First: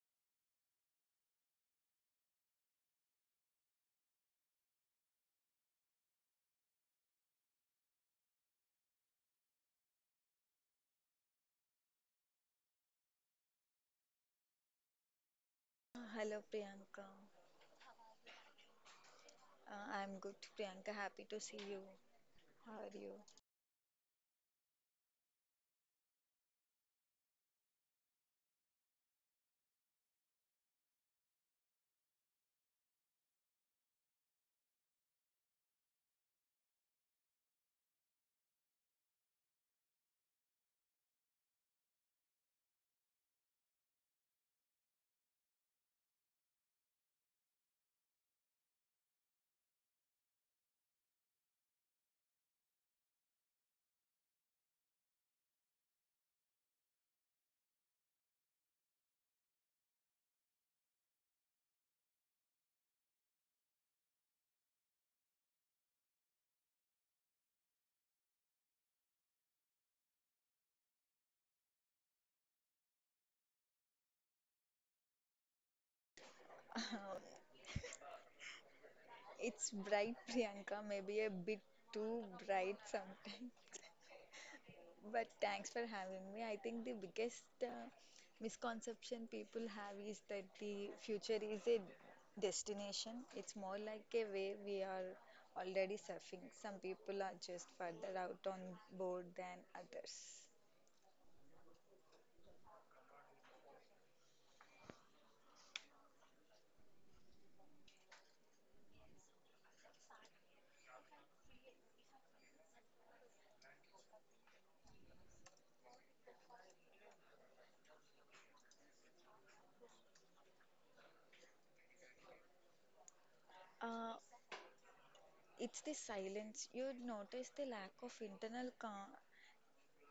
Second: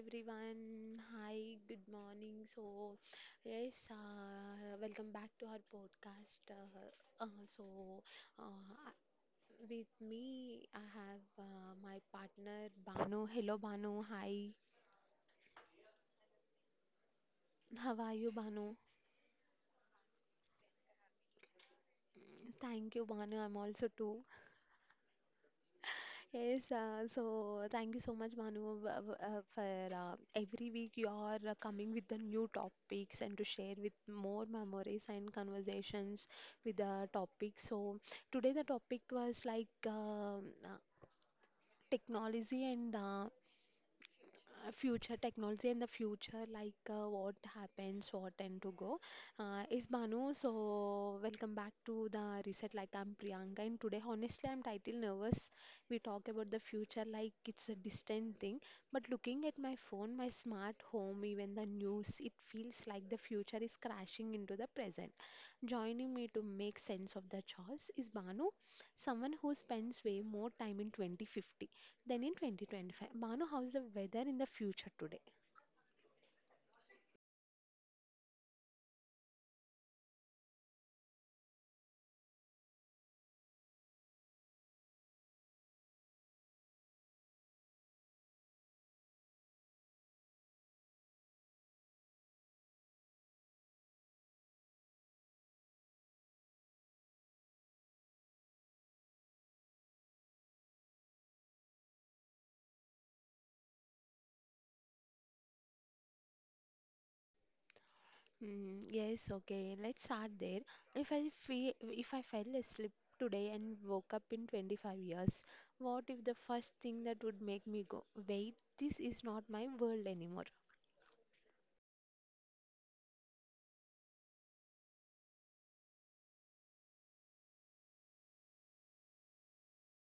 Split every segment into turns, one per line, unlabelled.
everyone. Hi, good morning. Welcome back to our podcast. Uh, so, uh, I- with me, I have my partner Banu. Hello, Banu. Hi.
Hello Priyanka.
How are you, Banu?
I'm good, Priyanka. Happy to see you. How are
Thank you,
you?
Banu. I'm also too. Yes, so thank you so much, Bhanu, for every week you are coming with the new topics and to share with more memories and conversations with the topic. So today the topic was technology and future technology and the future like what happens what and to go is Banu. So welcome back to the reset. Like I'm Priyanka, and today honestly I'm title nervous. We talk about the future like it's a distant thing, but looking at my phone, my smart home, even the news, it feels like the future is crashing into the present. Joining me to make sense of the choice is Banu, someone who spends way more time in 2050 then in 2025. Manu, how's the weather in the future today?
Uh, it's bright, Priyanka. Maybe a bit too bright sometimes. But thanks for having me. I think the biggest misconception people have is that the future is a destination. It's more like a way we are already surfing. Some people are just further out on board than others.
Mm, yes, okay. Let's start there. If I fell asleep today and woke up in 25 years, what if the first thing that would make me go, wait, this is not my world anymore?
Uh, It's the silence. You'd notice the lack of internal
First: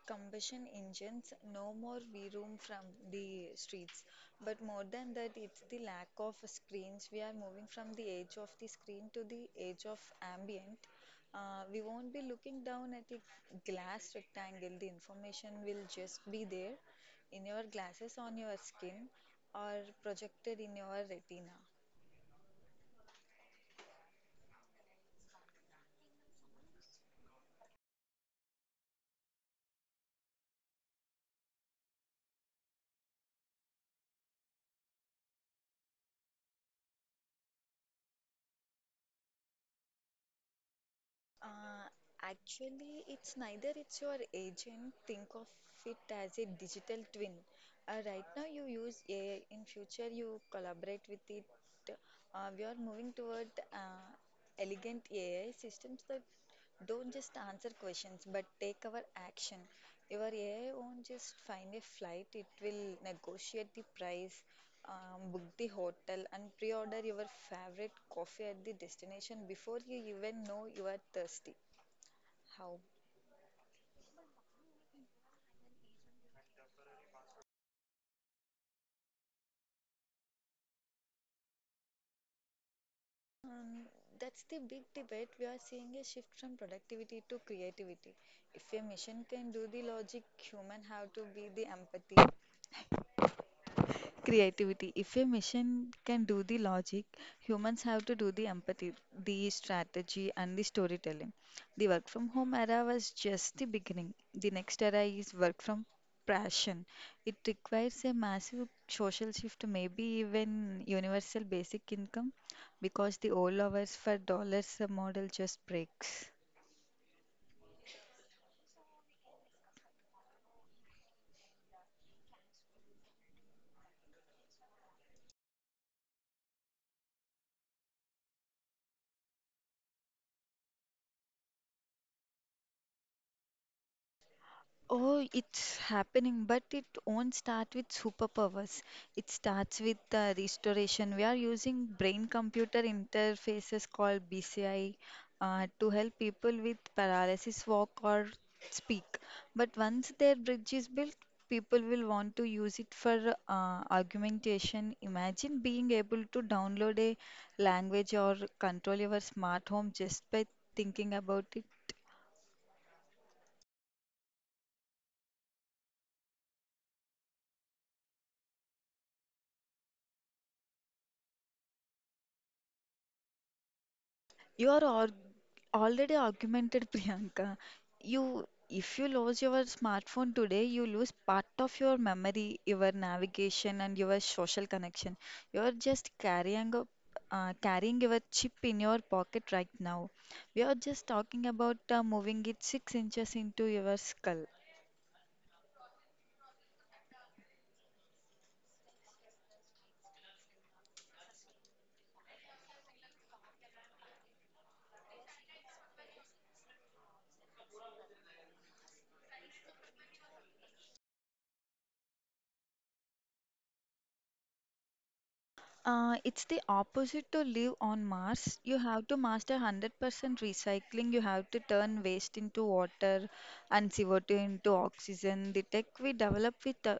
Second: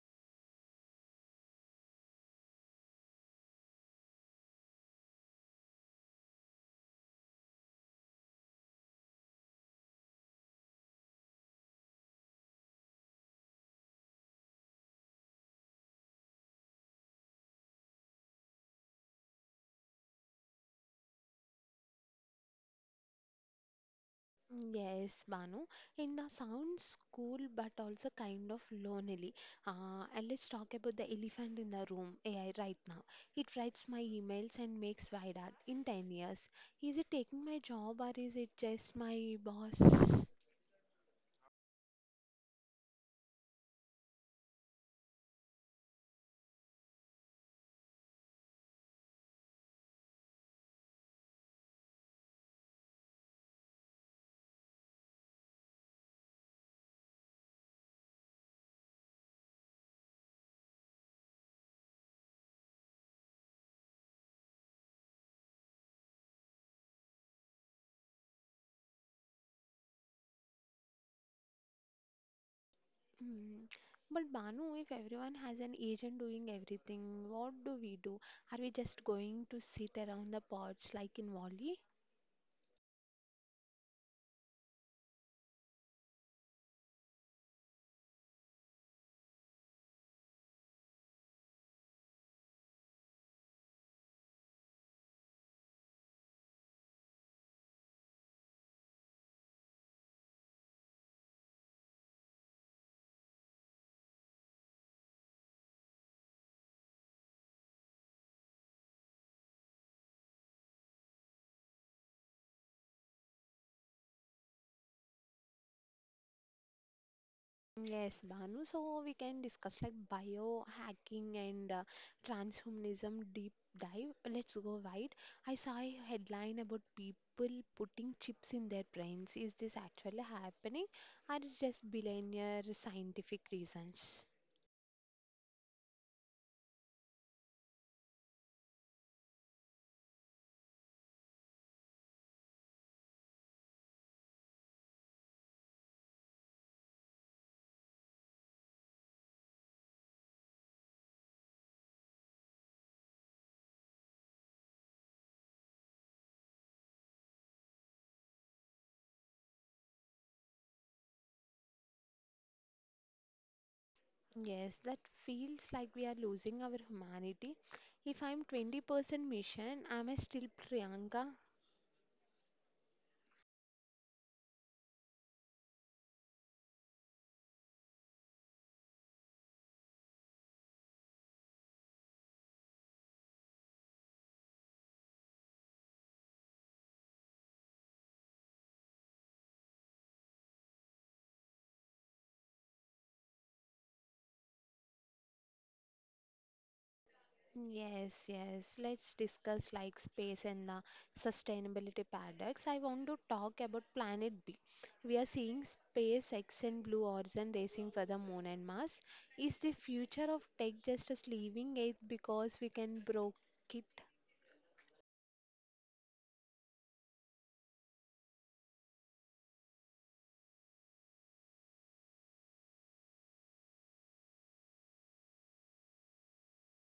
combustion engines, no more V room from the streets. But more than that, it's the lack of screens. We are moving from the edge of the screen to the edge of ambient. We won't be looking down at a glass rectangle. The information will just be there in your glasses, on your skin, or projected in your retina.
Yes, Banu. In the sounds cool, but also kind of lonely. And let's talk about the elephant in the room, AI, right now. It writes my emails and makes ViDAT in 10 years. Is it taking my job or is it just my boss?
Uh, Actually, it's neither. It's your agent. Think of it as a digital twin. Right now, you use AI. In future, you collaborate with it. We are moving toward uh, elegant AI systems that don't just answer questions, but take our action. Your AI won't just find a flight, it will negotiate the price, book the hotel, and pre order your favorite coffee at the destination before you even know you are thirsty. How?
Mm. But Banu, if everyone has an agent doing everything, what do we do? Are we just going to sit around the pods like in Wally?
Um, that's the big debate. We are seeing a shift from productivity to creativity. If a machine can do the logic, human have to be the empathy. Creativity. If a machine can do the logic, humans have to do the empathy, the strategy, and the storytelling. The work from home era was just the beginning. The next era is work from passion. It requires a massive social shift, maybe even universal basic income, because the old hours for dollars model just breaks.
Yes, Banu. So we can discuss like biohacking and transhumanism deep dive. Let's go wide. I saw a headline about people putting chips in their brains. Is this actually happening, or is just billionaire scientific reasons?
Oh, it's happening, but it won't start with superpowers. It starts with restoration. We are using brain computer interfaces called BCI to help people with paralysis walk or speak. But once their bridge is built, people will want to use it for augmentation. Imagine being able to download a language or control your smart home just by thinking about it.
Yes, that feels like we are losing our humanity. If I'm 20% mission, am I still Priyanka?
You are ar already augmented, Priyanka. You, if you lose your smartphone today, you lose part of your memory, your navigation, and your social connection. You are just carrying your chip in your pocket right now. We are just talking about moving it 6 inches into your skull.
Yes, yes. Let's discuss like space and sustainability paradox. I want to talk about planet B. We are seeing space X and Blue Origin racing for the moon and Mars. Is the future of tech just us leaving it because we can broke it?
It's the opposite to live on Mars. You have to master 100% recycling. You have to turn waste into water and CO2 into oxygen. The tech we develop with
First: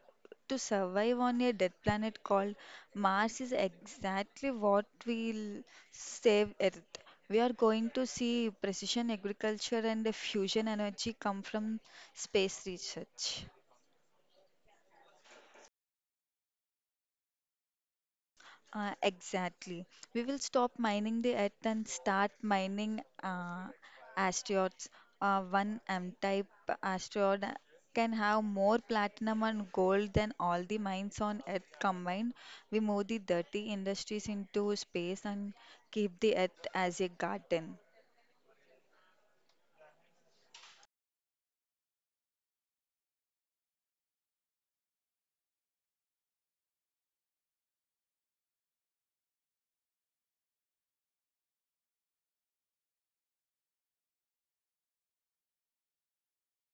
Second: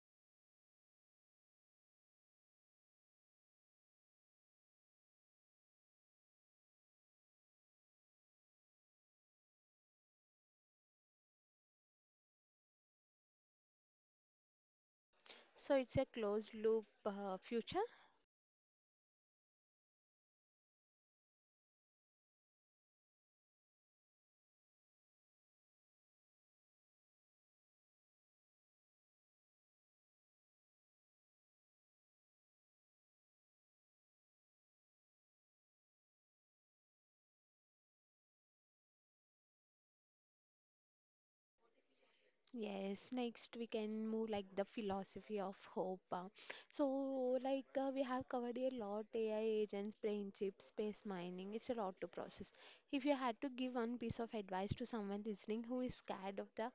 to survive on a dead planet called Mars is exactly what will save Earth. We are going to see precision agriculture and the fusion energy come from space research.
So it's a closed loop future.
Exactly. We will stop mining the earth and start mining asteroids. One M-type asteroid can have more platinum and gold than all the mines on Earth combined. We move the dirty industries into space and keep the Earth as a garden.
Yes, next we can move like the philosophy of hope. So, we have covered a lot: AI agents, brain chips, space mining. It's a lot to process. If you had to give one piece of advice to someone listening who is scared of the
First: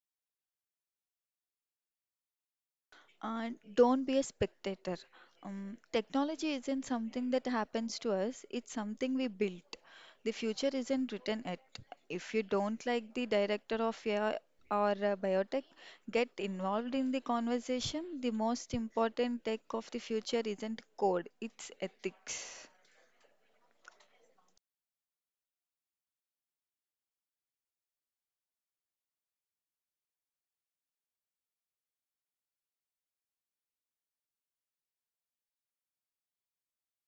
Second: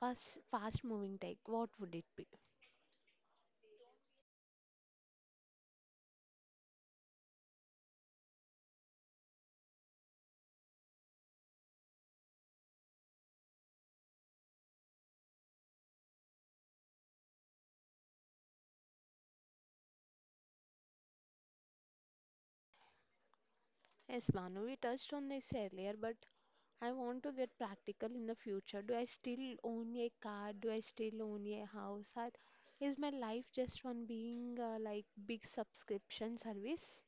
fast moving tech, what would it be?
Don't be a spectator. Technology isn't something that happens to us, it's something we built. The future isn't written yet. If you don't like the director of AI or biotech, get involved in the conversation. The most important tech of the future isn't code, it's ethics.
Yes, Manu, we touched on this earlier, but I want to get practical. In the future, do I still own a car? Do I still own a house? Or is my life just one being like big subscription service?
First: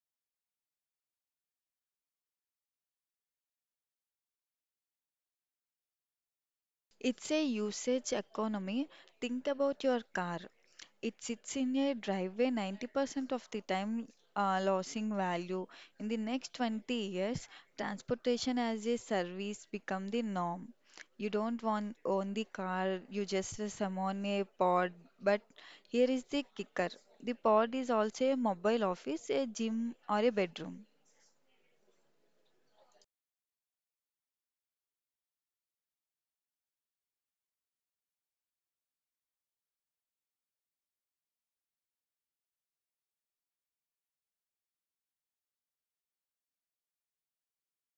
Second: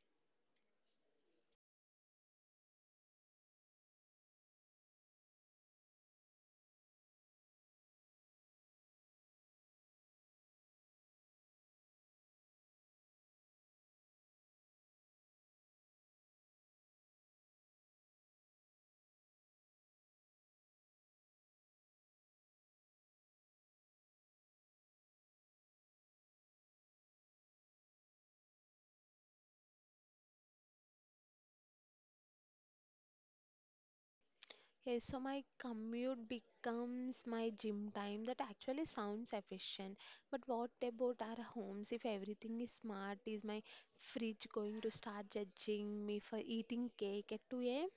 It's a usage economy. Think about your car. It sits in a driveway 90% of the time, losing value. In the next 20 years, transportation as a service become the norm. You don't want own the car, you just summon a pod. But here is the kicker. The pod is also a mobile office, a gym, or a bedroom.
Yes, so my commute becomes my gym time. That actually sounds efficient. But what about our homes? If everything is smart, is my fridge going to start judging me for eating cake at 2 a.m.?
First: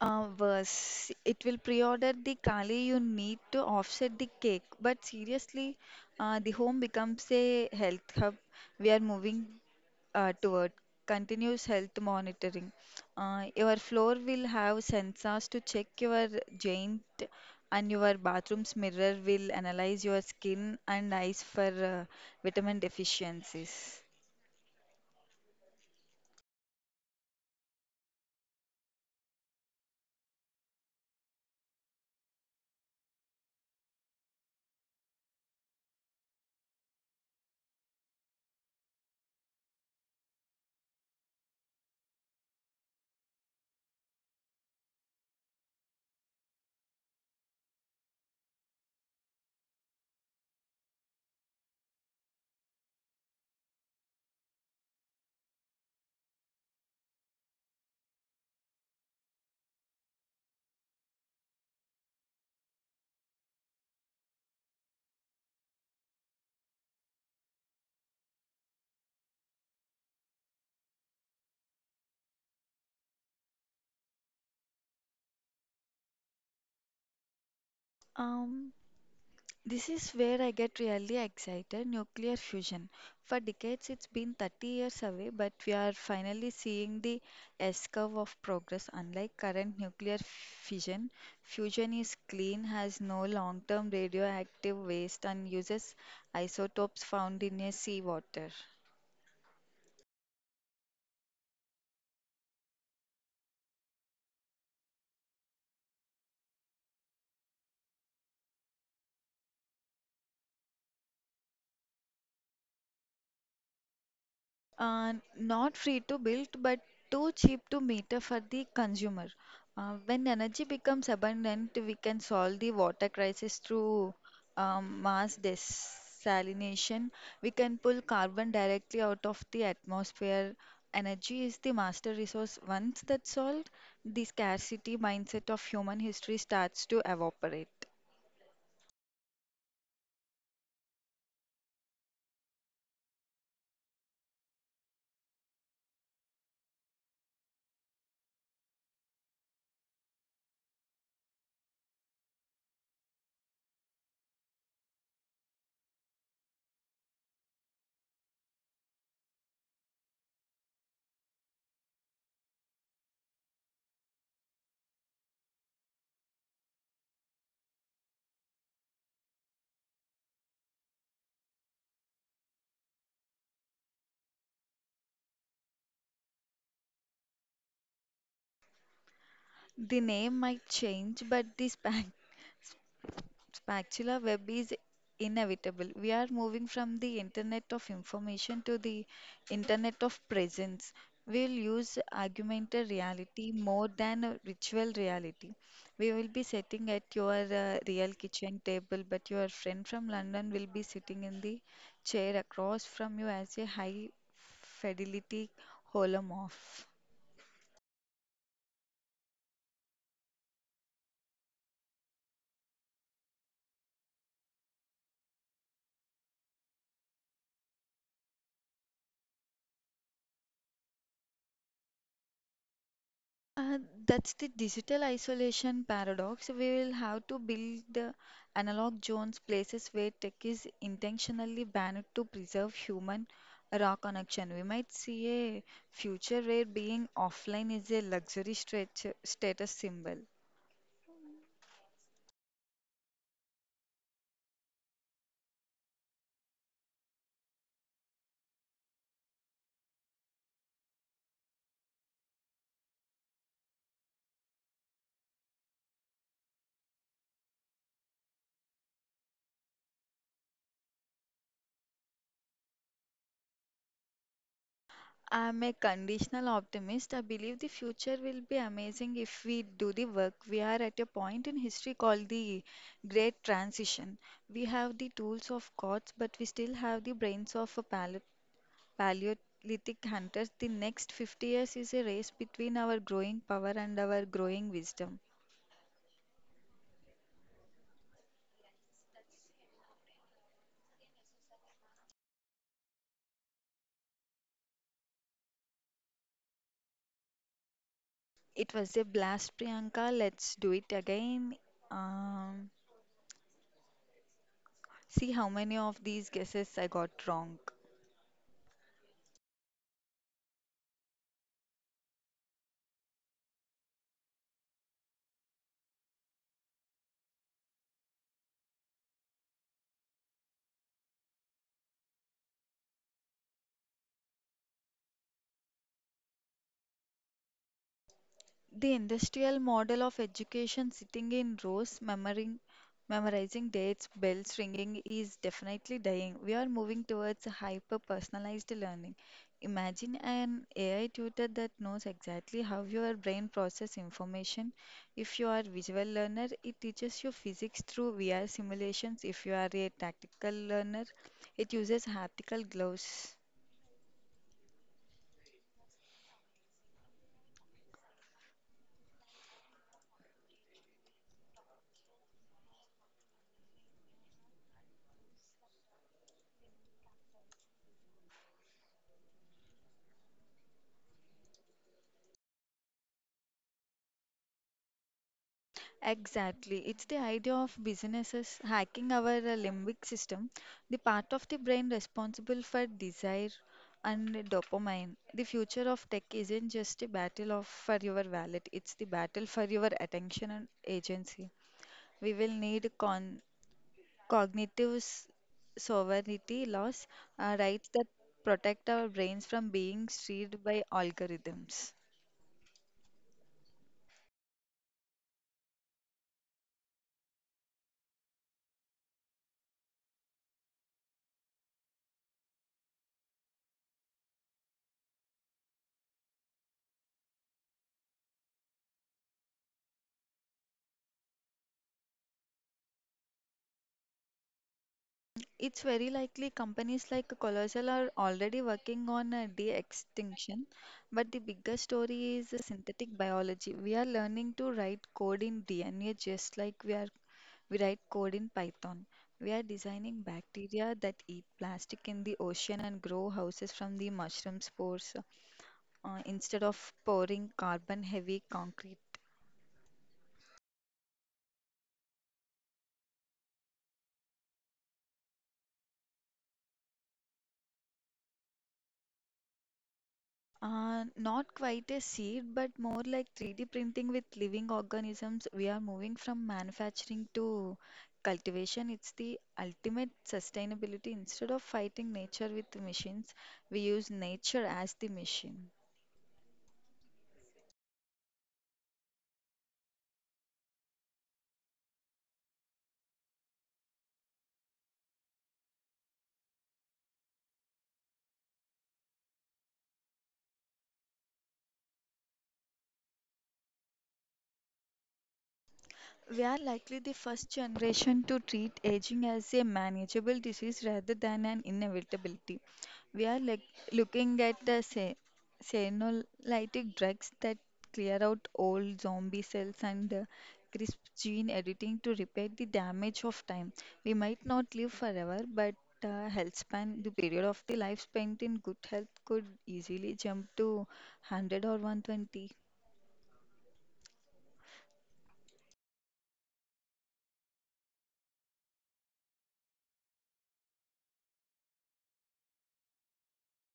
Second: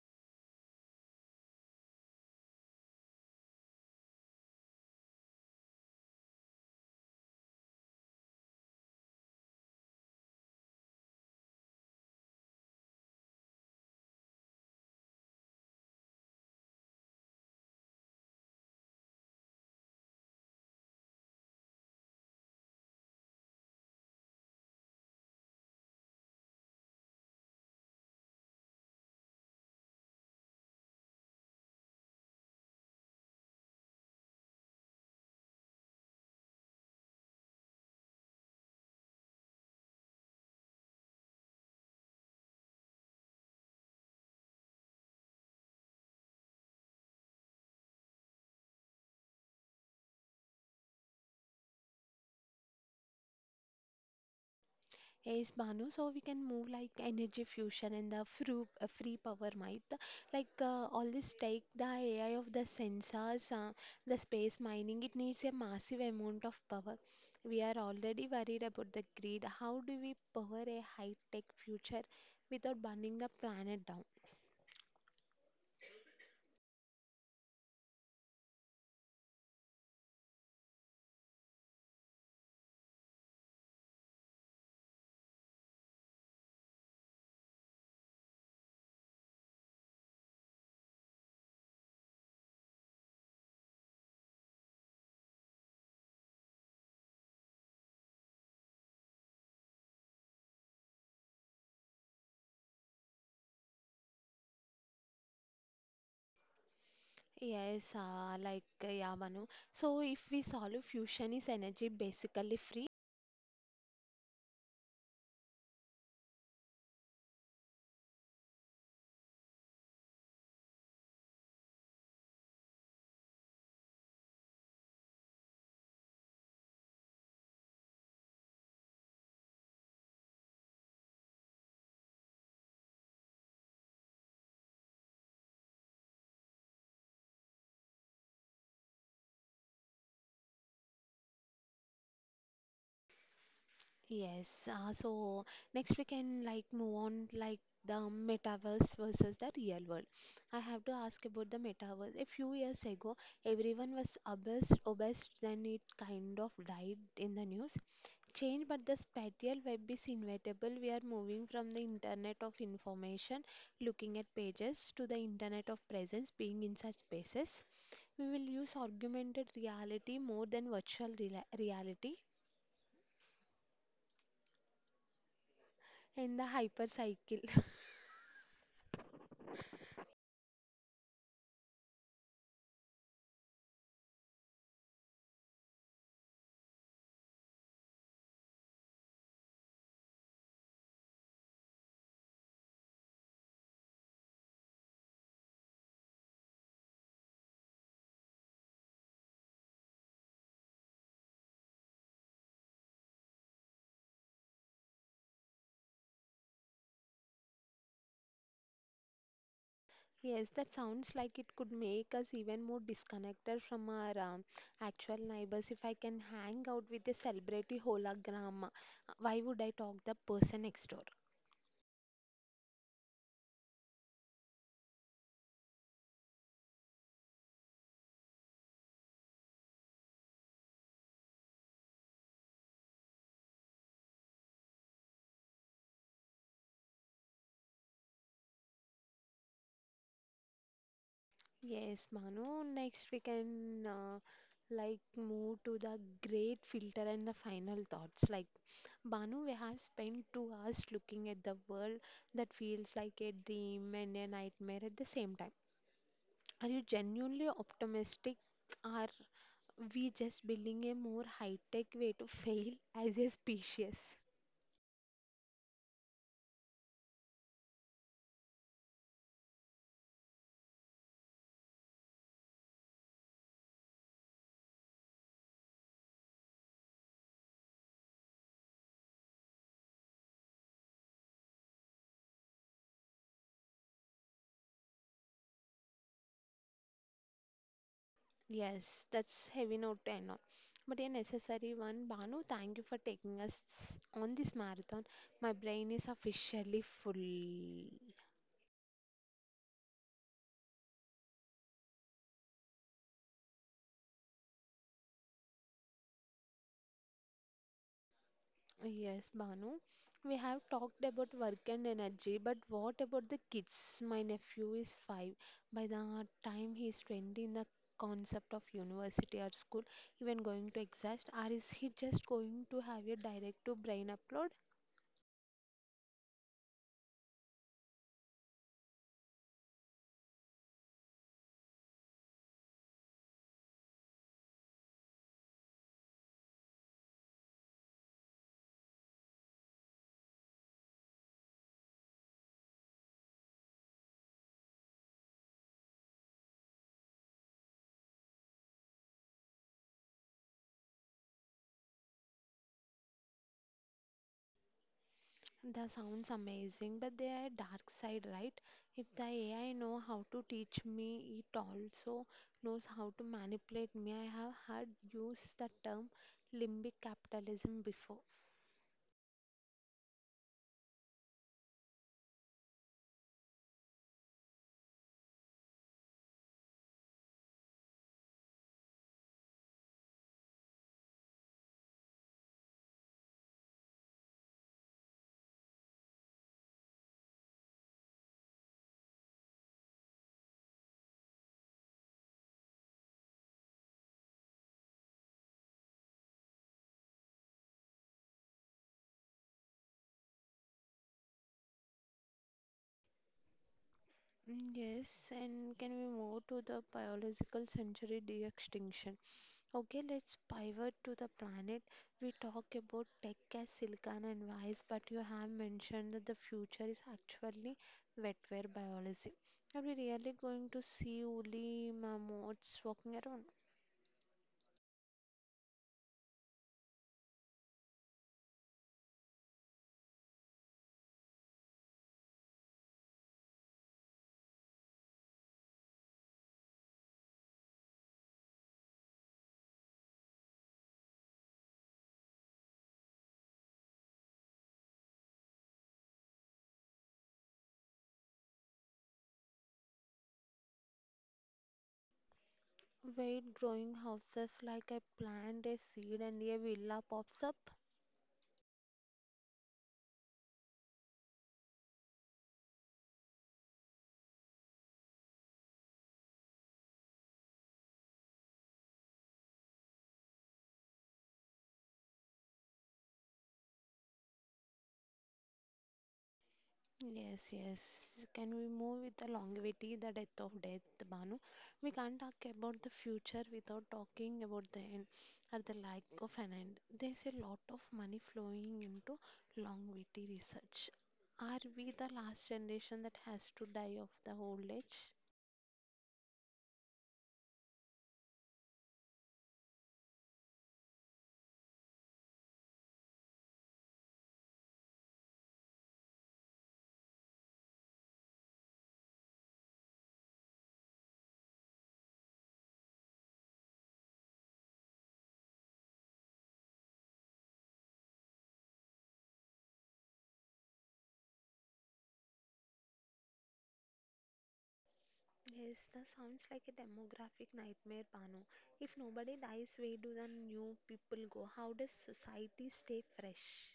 Worse, it will pre-order the kali you need to offset the cake. But seriously, the home becomes a health hub. We are moving toward continuous health monitoring. Your floor will have sensors to check your joint, and your bathroom's mirror will analyze your skin and eyes for uh, vitamin deficiencies.
Yes, Banu, so we can move like energy fusion and the free power. Might all this take the AI of the sensors, the space mining, it needs a massive amount of power. We are already worried about the grid. How do we power a high-tech future without burning the planet down?
Um, This is where I get really excited. Nuclear fusion. For decades, it's been 30 years away, but we are finally seeing the S curve of progress. Unlike current nuclear fission, fusion is clean, has no long term radioactive waste, and uses isotopes found in a seawater.
Banu, so if we solve fusion, is energy basically free?
Uh, Not free to build, but too cheap to meter for the consumer. When energy becomes abundant, we can solve the water crisis through mass desalination. We can pull carbon directly out of the atmosphere. Energy is the master resource. Once that's solved, the scarcity mindset of human history starts to evaporate.
Yes, so next we can move on the metaverse versus the real world. I have to ask about the metaverse. A few years ago, everyone was obsessed, then it kind of died in the news. Change, but the spatial web is inevitable. We are moving from the internet of information, looking at pages, to the internet of presence, being in such spaces. We will use augmented reality more than reality, and the hypercycle.
The name might change, but the spark Spatula web is inevitable. We are moving from the internet of information to the internet of presence. We'll use augmented reality more than a virtual reality. We will be sitting at your real kitchen table, but your friend from London will be sitting in the chair across from you as a high fidelity holomorph.
Yes, that sounds like it could make us even more disconnected from our actual neighbors. If I can hang out with a celebrity hologram, why would I talk the person next door?
Uh, that's the digital isolation paradox. We will have to build the analog zones, places where tech is intentionally banned to preserve human raw connection. We might see a future where being offline is a luxury stretch, status symbol.
Yes, Manu, next we can move to the great filter and the final thoughts. Like Banu, we have spent 2 hours looking at the world that feels like a dream and a nightmare at the same time. Are you genuinely optimistic? Or we just building a more high-tech way to fail as a species.
I'm a conditional optimist. I believe the future will be amazing if we do the work. We are at a point in history called the Great Transition. We have the tools of gods, but we still have the brains of a Paleolithic hunters. The next 50 years is a race between our growing power and our growing wisdom.
Yes, that's heavy note to end on. But a necessary one. Banu, thank you for taking us on this marathon. My brain is officially full.
It was a blast, Priyanka. Let's do it again. Um, See how many of these guesses I got wrong.
Yes, Banu. We have talked about work and energy, but what about the kids? My nephew is five. By the time he is 20, in the concept of university or school, even going to exist, or is he just going to have a direct to brain upload?
The industrial model of education sitting in rows, memorizing dates, bells ringing is definitely dying. We are moving towards hyper personalized learning. Imagine an AI tutor that knows exactly how your brain processes information. If you are a visual learner, it teaches you physics through VR simulations. If you are a tactical learner, it uses haptical gloves.
That sounds amazing, but there are dark side, right? If the AI know how to teach me, it also knows how to manipulate me. I have heard use the term limbic capitalism before.
Exactly. It's the idea of businesses hacking our limbic system, the part of the brain responsible for desire and dopamine. The future of tech isn't just a battle of for your wallet, it's the battle for your attention and agency. We will need con cognitive sovereignty laws, rights that protect our brains from being steered by algorithms.
Mm, yes. And can we move to the biological century de-extinction? Okay, let's pivot to the planet. We talk about tech as silicon and wise, but you have mentioned that the future is actually wetware biology. Are we really going to see woolly mammoths walking around?
It's very likely companies like Colossal are already working on de-extinction, but the bigger story is synthetic biology. We are learning to write code in DNA just like we write code in Python. We are designing bacteria that eat plastic in the ocean and grow houses from the mushroom spores instead of pouring carbon-heavy concrete.
Wait, growing houses like I plant a seed and a villa pops up?
Not quite a seed, but more like 3D printing with living organisms. We are moving from manufacturing to cultivation. It's the ultimate sustainability. Instead of fighting nature with machines, we use nature as the machine.
Yes, yes. Can we move with the longevity, the death of death, Banu? We can't talk about the future without talking about the end, or the lack of an end. There's a lot of money flowing into longevity research. Are we the last generation that has to die of the old age?
We are likely the first generation to treat aging as a manageable disease rather than an inevitability. We are like looking at the senolytic drugs that clear out old zombie cells and the crisp gene editing to repair the damage of time. We might not live forever, but health span, the period of the life spent in good health, could easily jump to 100 or 120.
Yes, that sounds like a demographic nightmare, Banu. If nobody dies, where do the new people go? How does society stay fresh?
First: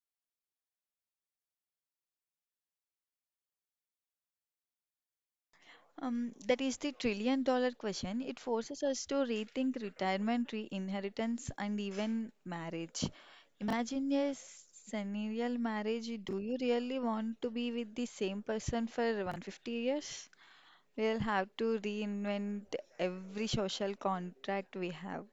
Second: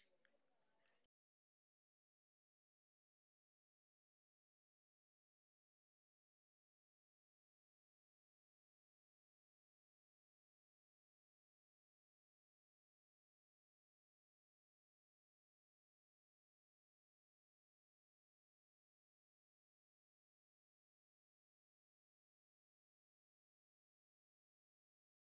That is the trillion dollar question. It forces us to rethink retirement, re inheritance, and even marriage. Imagine a scenario marriage. Do you really want to be with the same person for 150 years? We'll have to reinvent every social contract we have.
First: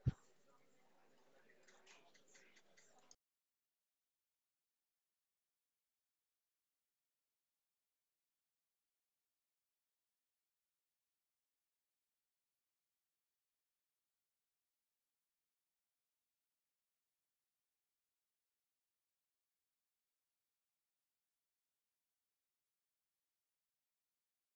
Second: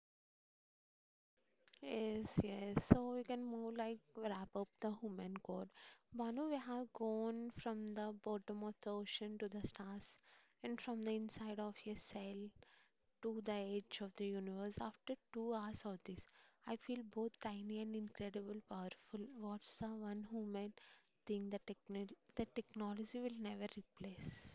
Yes, yes. So we can move like wrap up the human core. Banu, we have gone from the bottom of the ocean to the stars, and from the inside of your cell to the edge of the universe. After 2 hours of this, I feel both tiny and incredible powerful. What's the one human thing that technology will never replace?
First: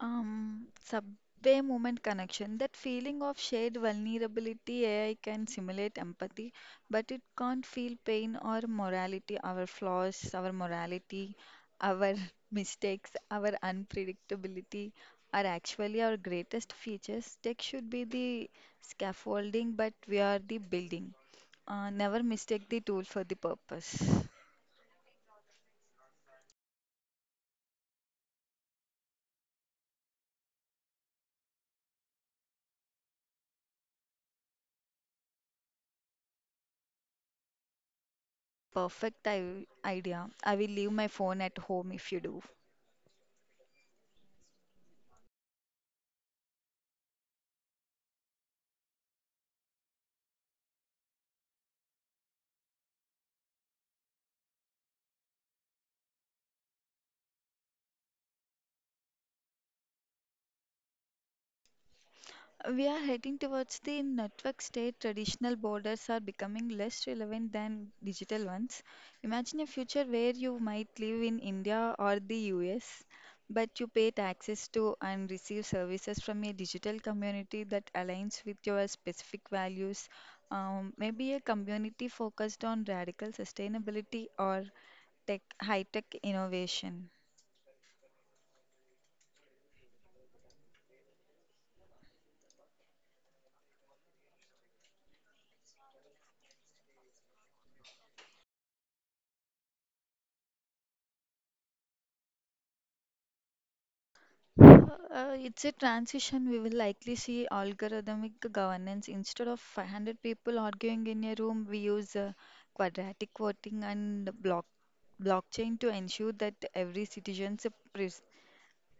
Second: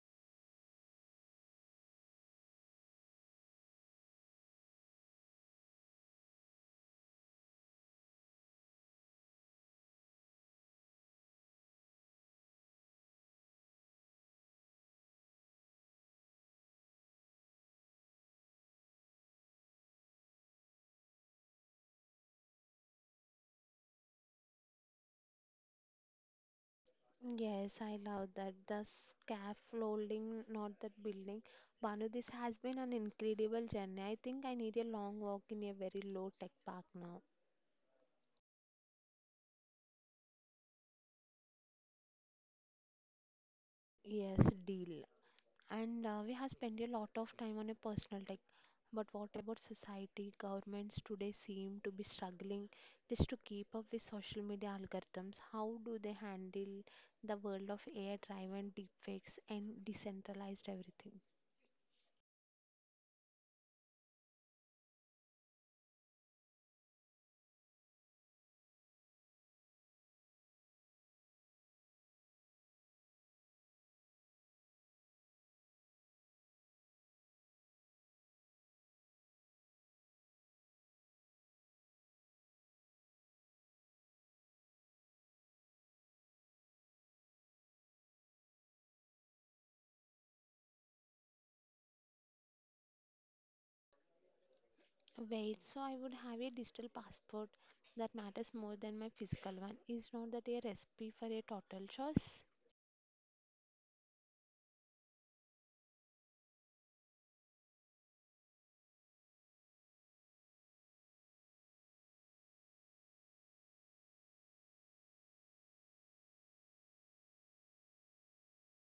Subway moment connection, that feeling of shared vulnerability, AI can simulate empathy, but it can't feel pain or morality, our flaws, our morality, our mistakes, our unpredictability are actually our greatest features. Tech should be the scaffolding, but we are the building. Never mistake the tool for the purpose.
Yes, I love that. The scaffolding, not that building. Banu, this has been an incredible journey. I think I need a long walk in a very low tech park now.
Perfect idea. I will leave my phone at home if you do.
Yes, deal. And we have spent a lot of time on a personal tech. But what about society? Governments today seem to be struggling just to keep up with social media algorithms. How do they handle the world of AI driven deepfakes and decentralized everything?
We are heading towards the network state. Traditional borders are becoming less relevant than digital ones. Imagine a future where you might live in India or the US, but you pay taxes to and receive services from a digital community that aligns with your specific values. Maybe a community focused on radical sustainability or tech, high tech innovation.
Wait, so I would have a digital passport that matters more than my physical one. Is not that a recipe for a total choice?
It's a transition. We will likely see algorithmic governance. Instead of 500 people arguing in a room, we use quadratic voting and blockchain to ensure that every citizen's pre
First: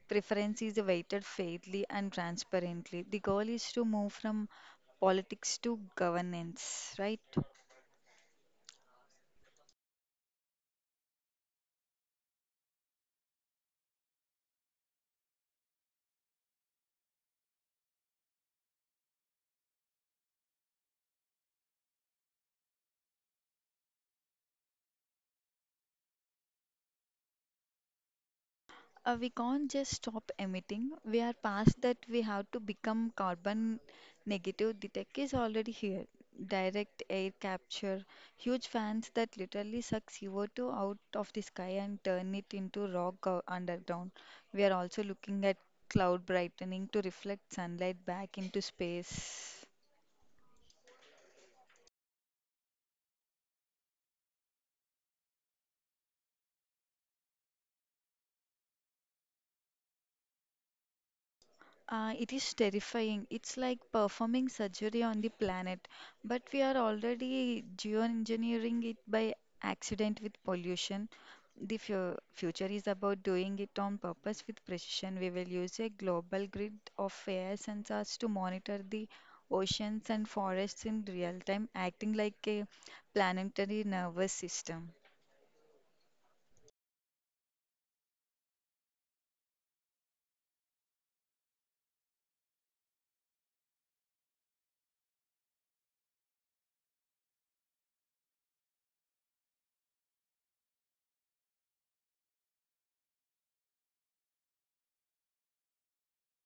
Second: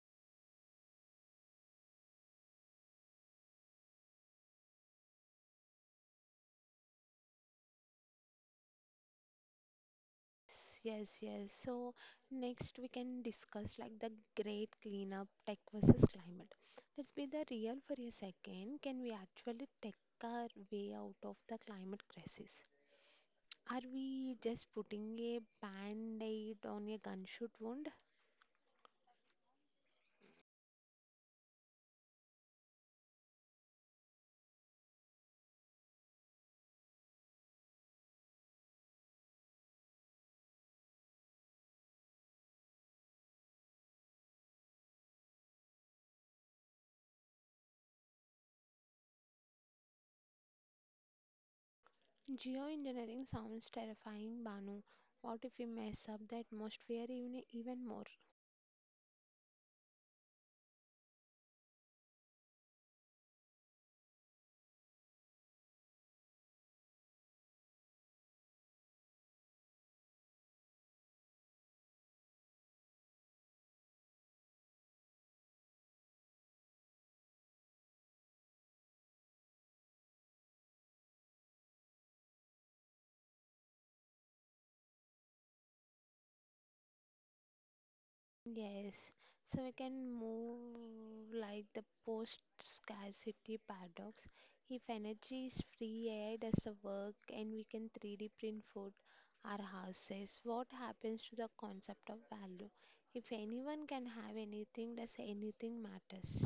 preference is weighted fairly and transparently. The goal is to move from politics to governance, right?
Yes, yes. So next we can discuss the great cleanup tech versus climate. Let's be the real for a second. Can we actually take our way out of the climate crisis? Are we just putting a band-aid on a gunshot wound?
We can't just stop emitting. We are past that. We have to become carbon negative. The tech is already here. Direct air capture, huge fans that literally suck CO2 out of the sky and turn it into underground. We are also looking at cloud brightening to reflect sunlight back into space.
Geoengineering sounds terrifying, Banu. What if we mess up the atmosphere even more?
It is terrifying. It's like performing surgery on the planet, but we are already geoengineering it by accident with pollution. The fu future is about doing it on purpose with precision. We will use a global grid of air sensors to monitor the oceans and forests in real time, acting like a planetary nervous system.
Yes, so we can move like the post scarcity paradox. If energy is free, AI does the work, and we can 3D print food, our houses, what happens to the concept of value? If anyone can have anything, does anything matters?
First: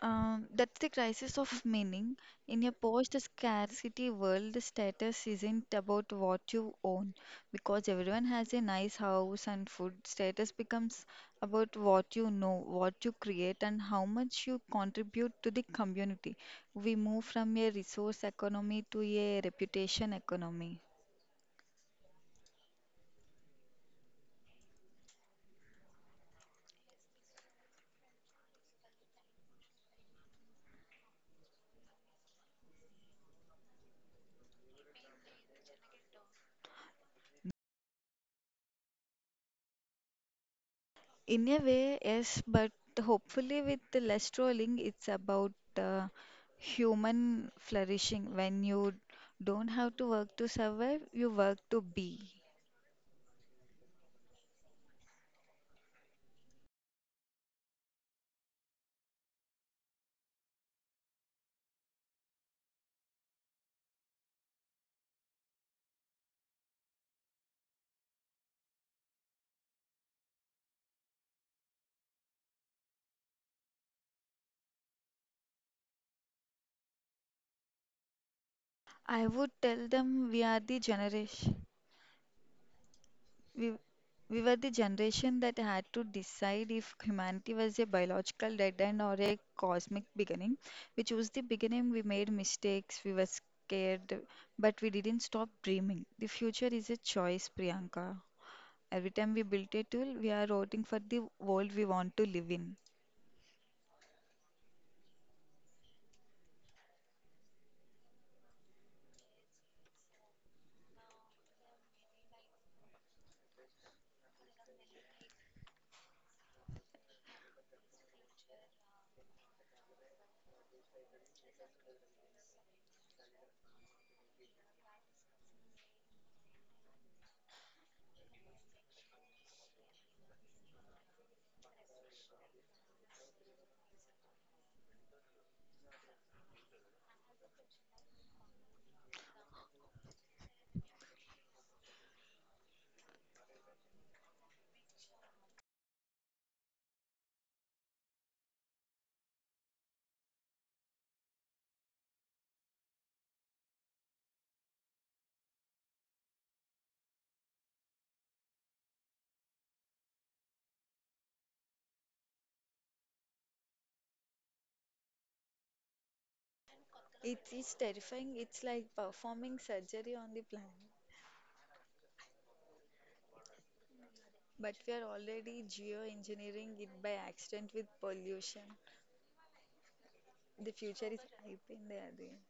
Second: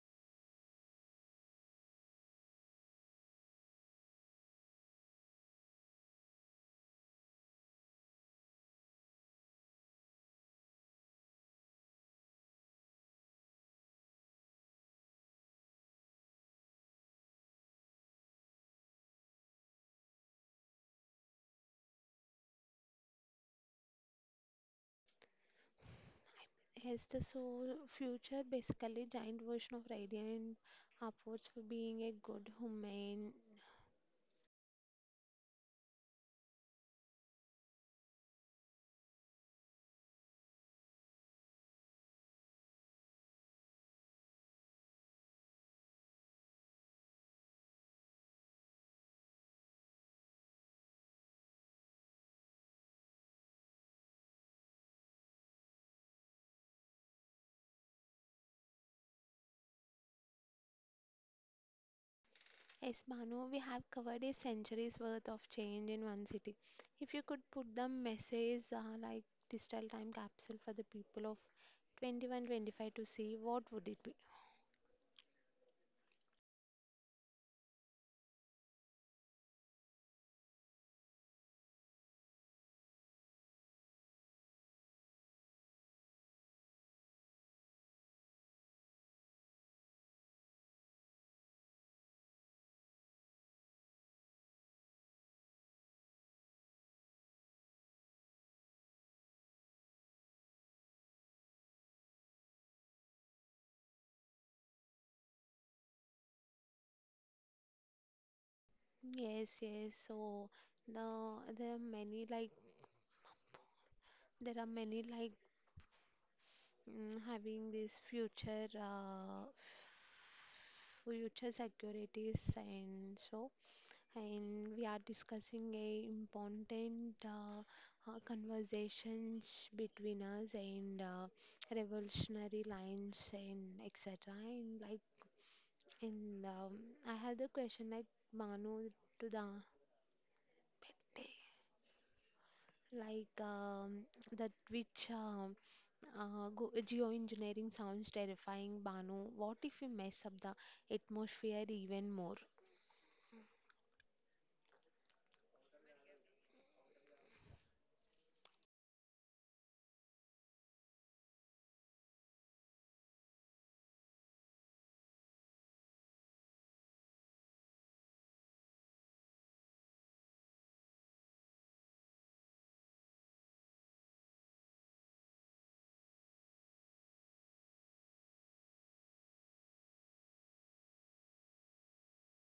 That's the crisis of meaning. In a post-scarcity world, the status isn't about what you own, because everyone has a nice house and food. Status becomes about what you know, what you create, and how much you contribute to the community. We move from a resource economy to a reputation economy.
Has the soul future basically giant version of radiant upwards for being a good human?
In a way, yes, but hopefully with the less trolling, it's about human flourishing. When you don't have to work to survive, you work to be.
Yes, Banu, we have covered a century's worth of change in one city. If you could put the message digital time capsule for the people of 2125 to see, what would it be?
I would tell them we we were the generation that had to decide if humanity was a biological dead end or a cosmic beginning. We chose the beginning, we made mistakes, we were scared, but we didn't stop dreaming. The future is a choice, Priyanka. Every time we build a tool, we are voting for the world we want to live in.
Yes, yes. So the there are many like there are many like having this future future securities and so, and we are discussing a important conversations between us and revolutionary lines and etc. And like, and I have the question like Manu to the Pette, like um, that geoengineering sounds terrifying, Banu. What if we mess up the atmosphere even more?
It is terrifying. It's like performing surgery on the planet. But we are already geoengineering it by accident with pollution. The future is ripe in the doing.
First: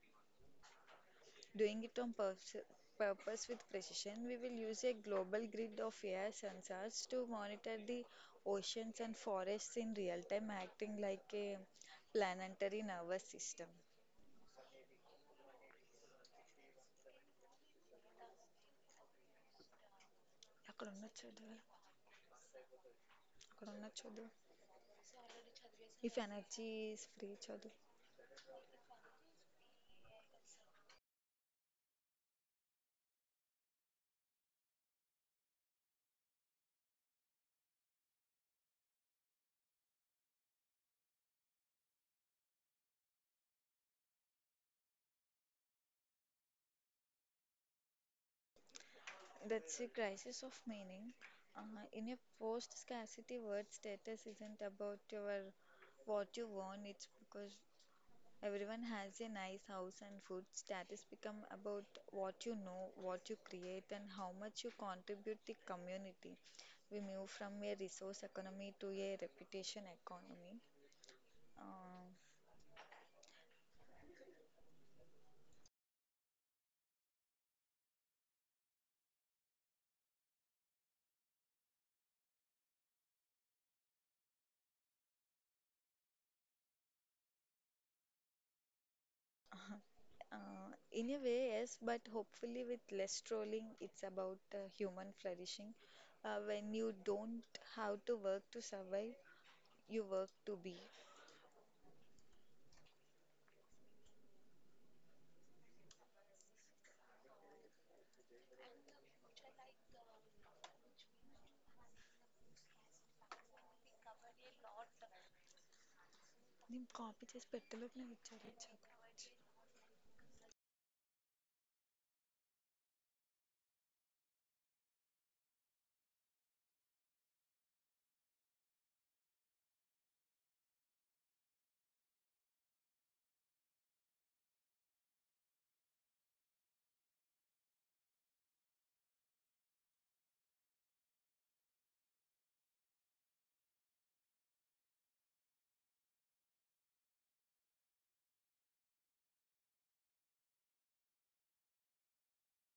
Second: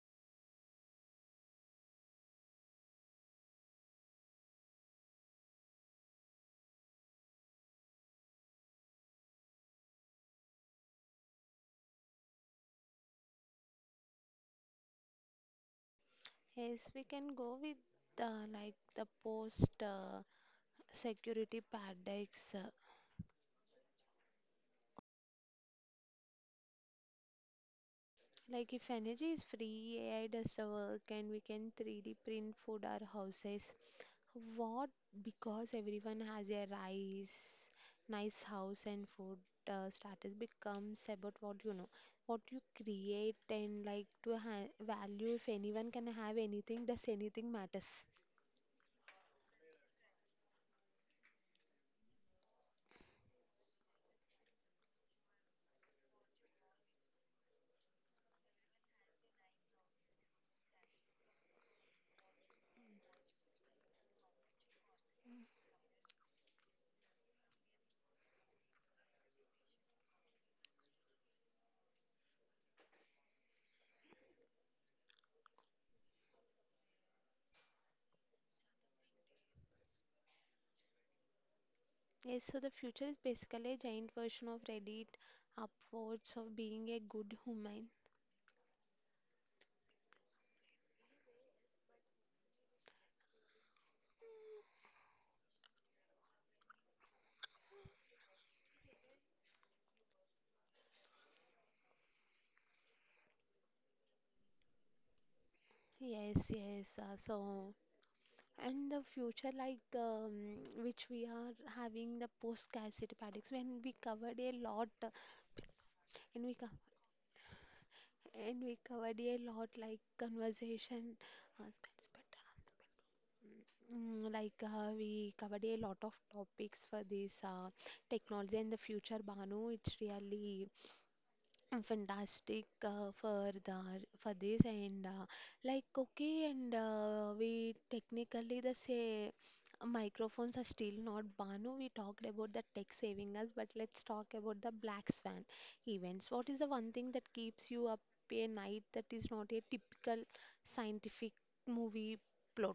Doing it on purpose with precision, we will use a global grid of AI sensors to monitor the oceans and forests in real time, acting like a planetary nervous system.
Yes, we can go with the post
అక్కడ ఉన్న చూడు
security paradox.
అక్కడ ఉన్న చూడు If energy is free, Chaudhary,
Like if energy is free, AI does the work, and we can 3D print food or houses. What? Because everyone has a nice house, and food. Status becomes about what you know, what you create, and value. If anyone can have anything, does anything matters?
that's a crisis of meaning. Uh, in a post scarcity world, status isn't about your what you want, it's because everyone has a nice house and food. Status become about what you know, what you create, and how much you contribute the community. We move from a resource economy to a reputation economy. Um,
Yes. So the future is basically a giant version of Reddit, upwards of being a good human.
in a way, yes, but hopefully with less trolling, it's about human flourishing. When you don't have to work to survive, you work to be.
Yes, yes. So and the future, which we are having the post-scarcity paradigms, when we covered a lot, and we co-
నేను copy చేసి పెట్టలోపు నాకు ఇచ్చారు
and we
ఇచ్చాక
covered a lot like conversation, uh, spends better on the. Mm, we covered a lot of topics for this technology and the future, Banu. It's really fantastic for the for this and like okay. and We technically the say microphones are still not Banu. We talked about the tech saving us, but let's talk about the black swan events. What is the one thing that keeps you up a night that is not a typical scientific movie plot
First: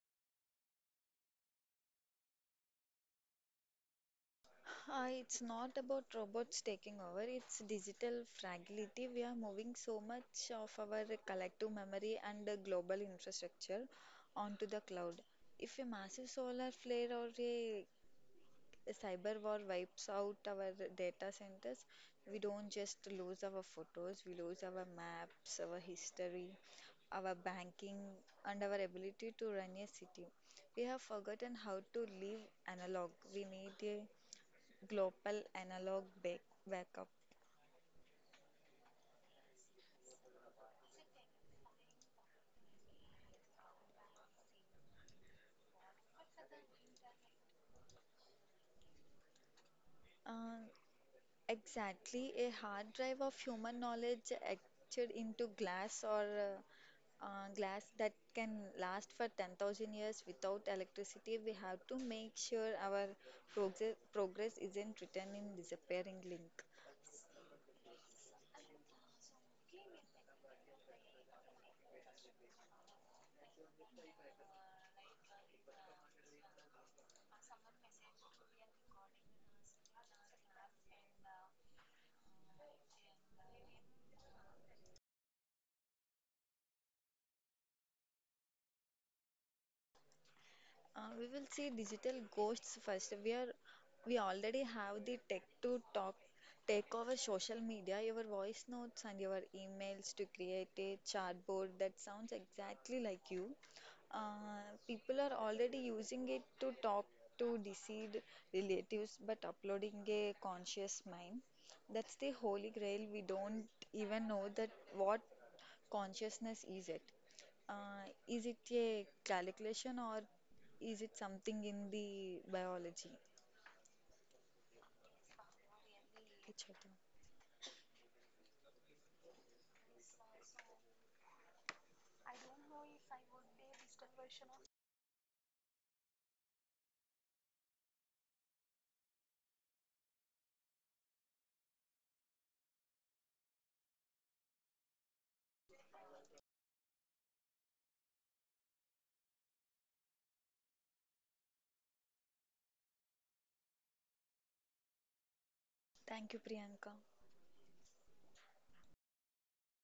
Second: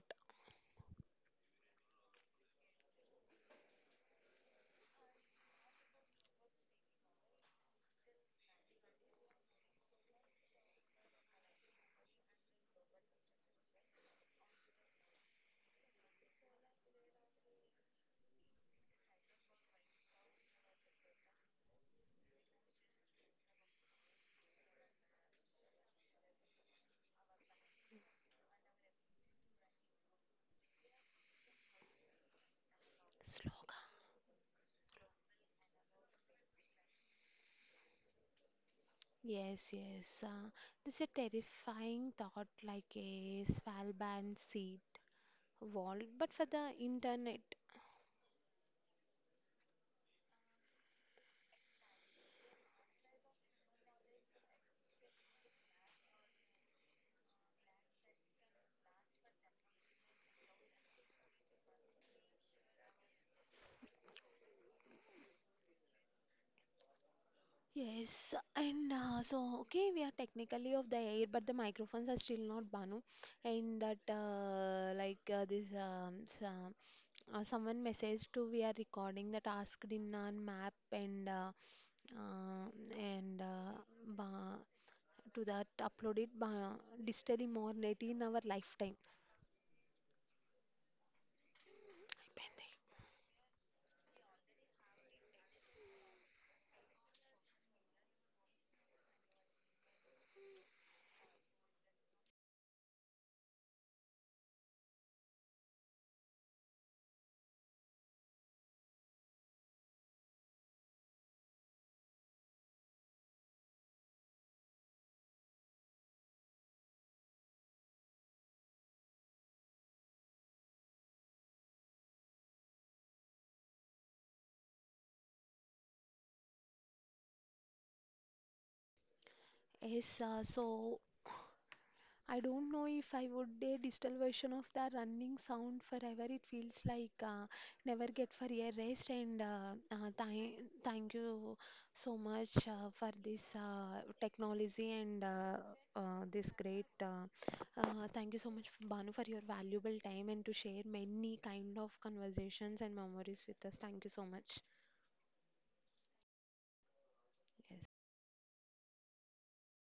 It's not about robots taking over, it's digital fragility. We are moving so much of our collective memory and the global infrastructure onto the cloud. If a massive solar flare or a The cyber war wipes out our data centers. We don't just lose our photos, we lose our maps, our history, our banking, and our ability to run a city. We have forgotten how to live analog. We
slogan?
need a global backup.
Yes, yes. This is a terrifying thought, like a Svalbard sea world, but for the internet.
Uh, Exactly, a hard drive of human knowledge etched into glass or glass that can last for 10,000 years without electricity. We have to make sure our progress isn't written in disappearing link.
Yes, and so okay, we are technically off the air, but the microphones are still not Banu. And that, someone messaged to we are recording the task in our map uh, and ba- to that uploaded ba- digitally more net in our lifetime.
We will see digital
అయిపోయింది.
ghosts first. We already have the tech to talk, take over social media, your voice notes and your emails to create a chatbot that sounds exactly like you. People are already using it to talk to deceased relatives, but uploading a conscious mind. That's the holy grail. We don't even know that what consciousness is it. Is it a calculation or is it something in the biology? अच्छा, तो
Yes, uh, so. I don't know if I would a digital version of the running sound forever. It feels like never get for a rest. And th Thank you so much for this technology and this great. Thank you so much, Banu, for your valuable time and to share many kind of conversations and memories with us. Thank you so much.
Thank you, Priyanka.
Yes.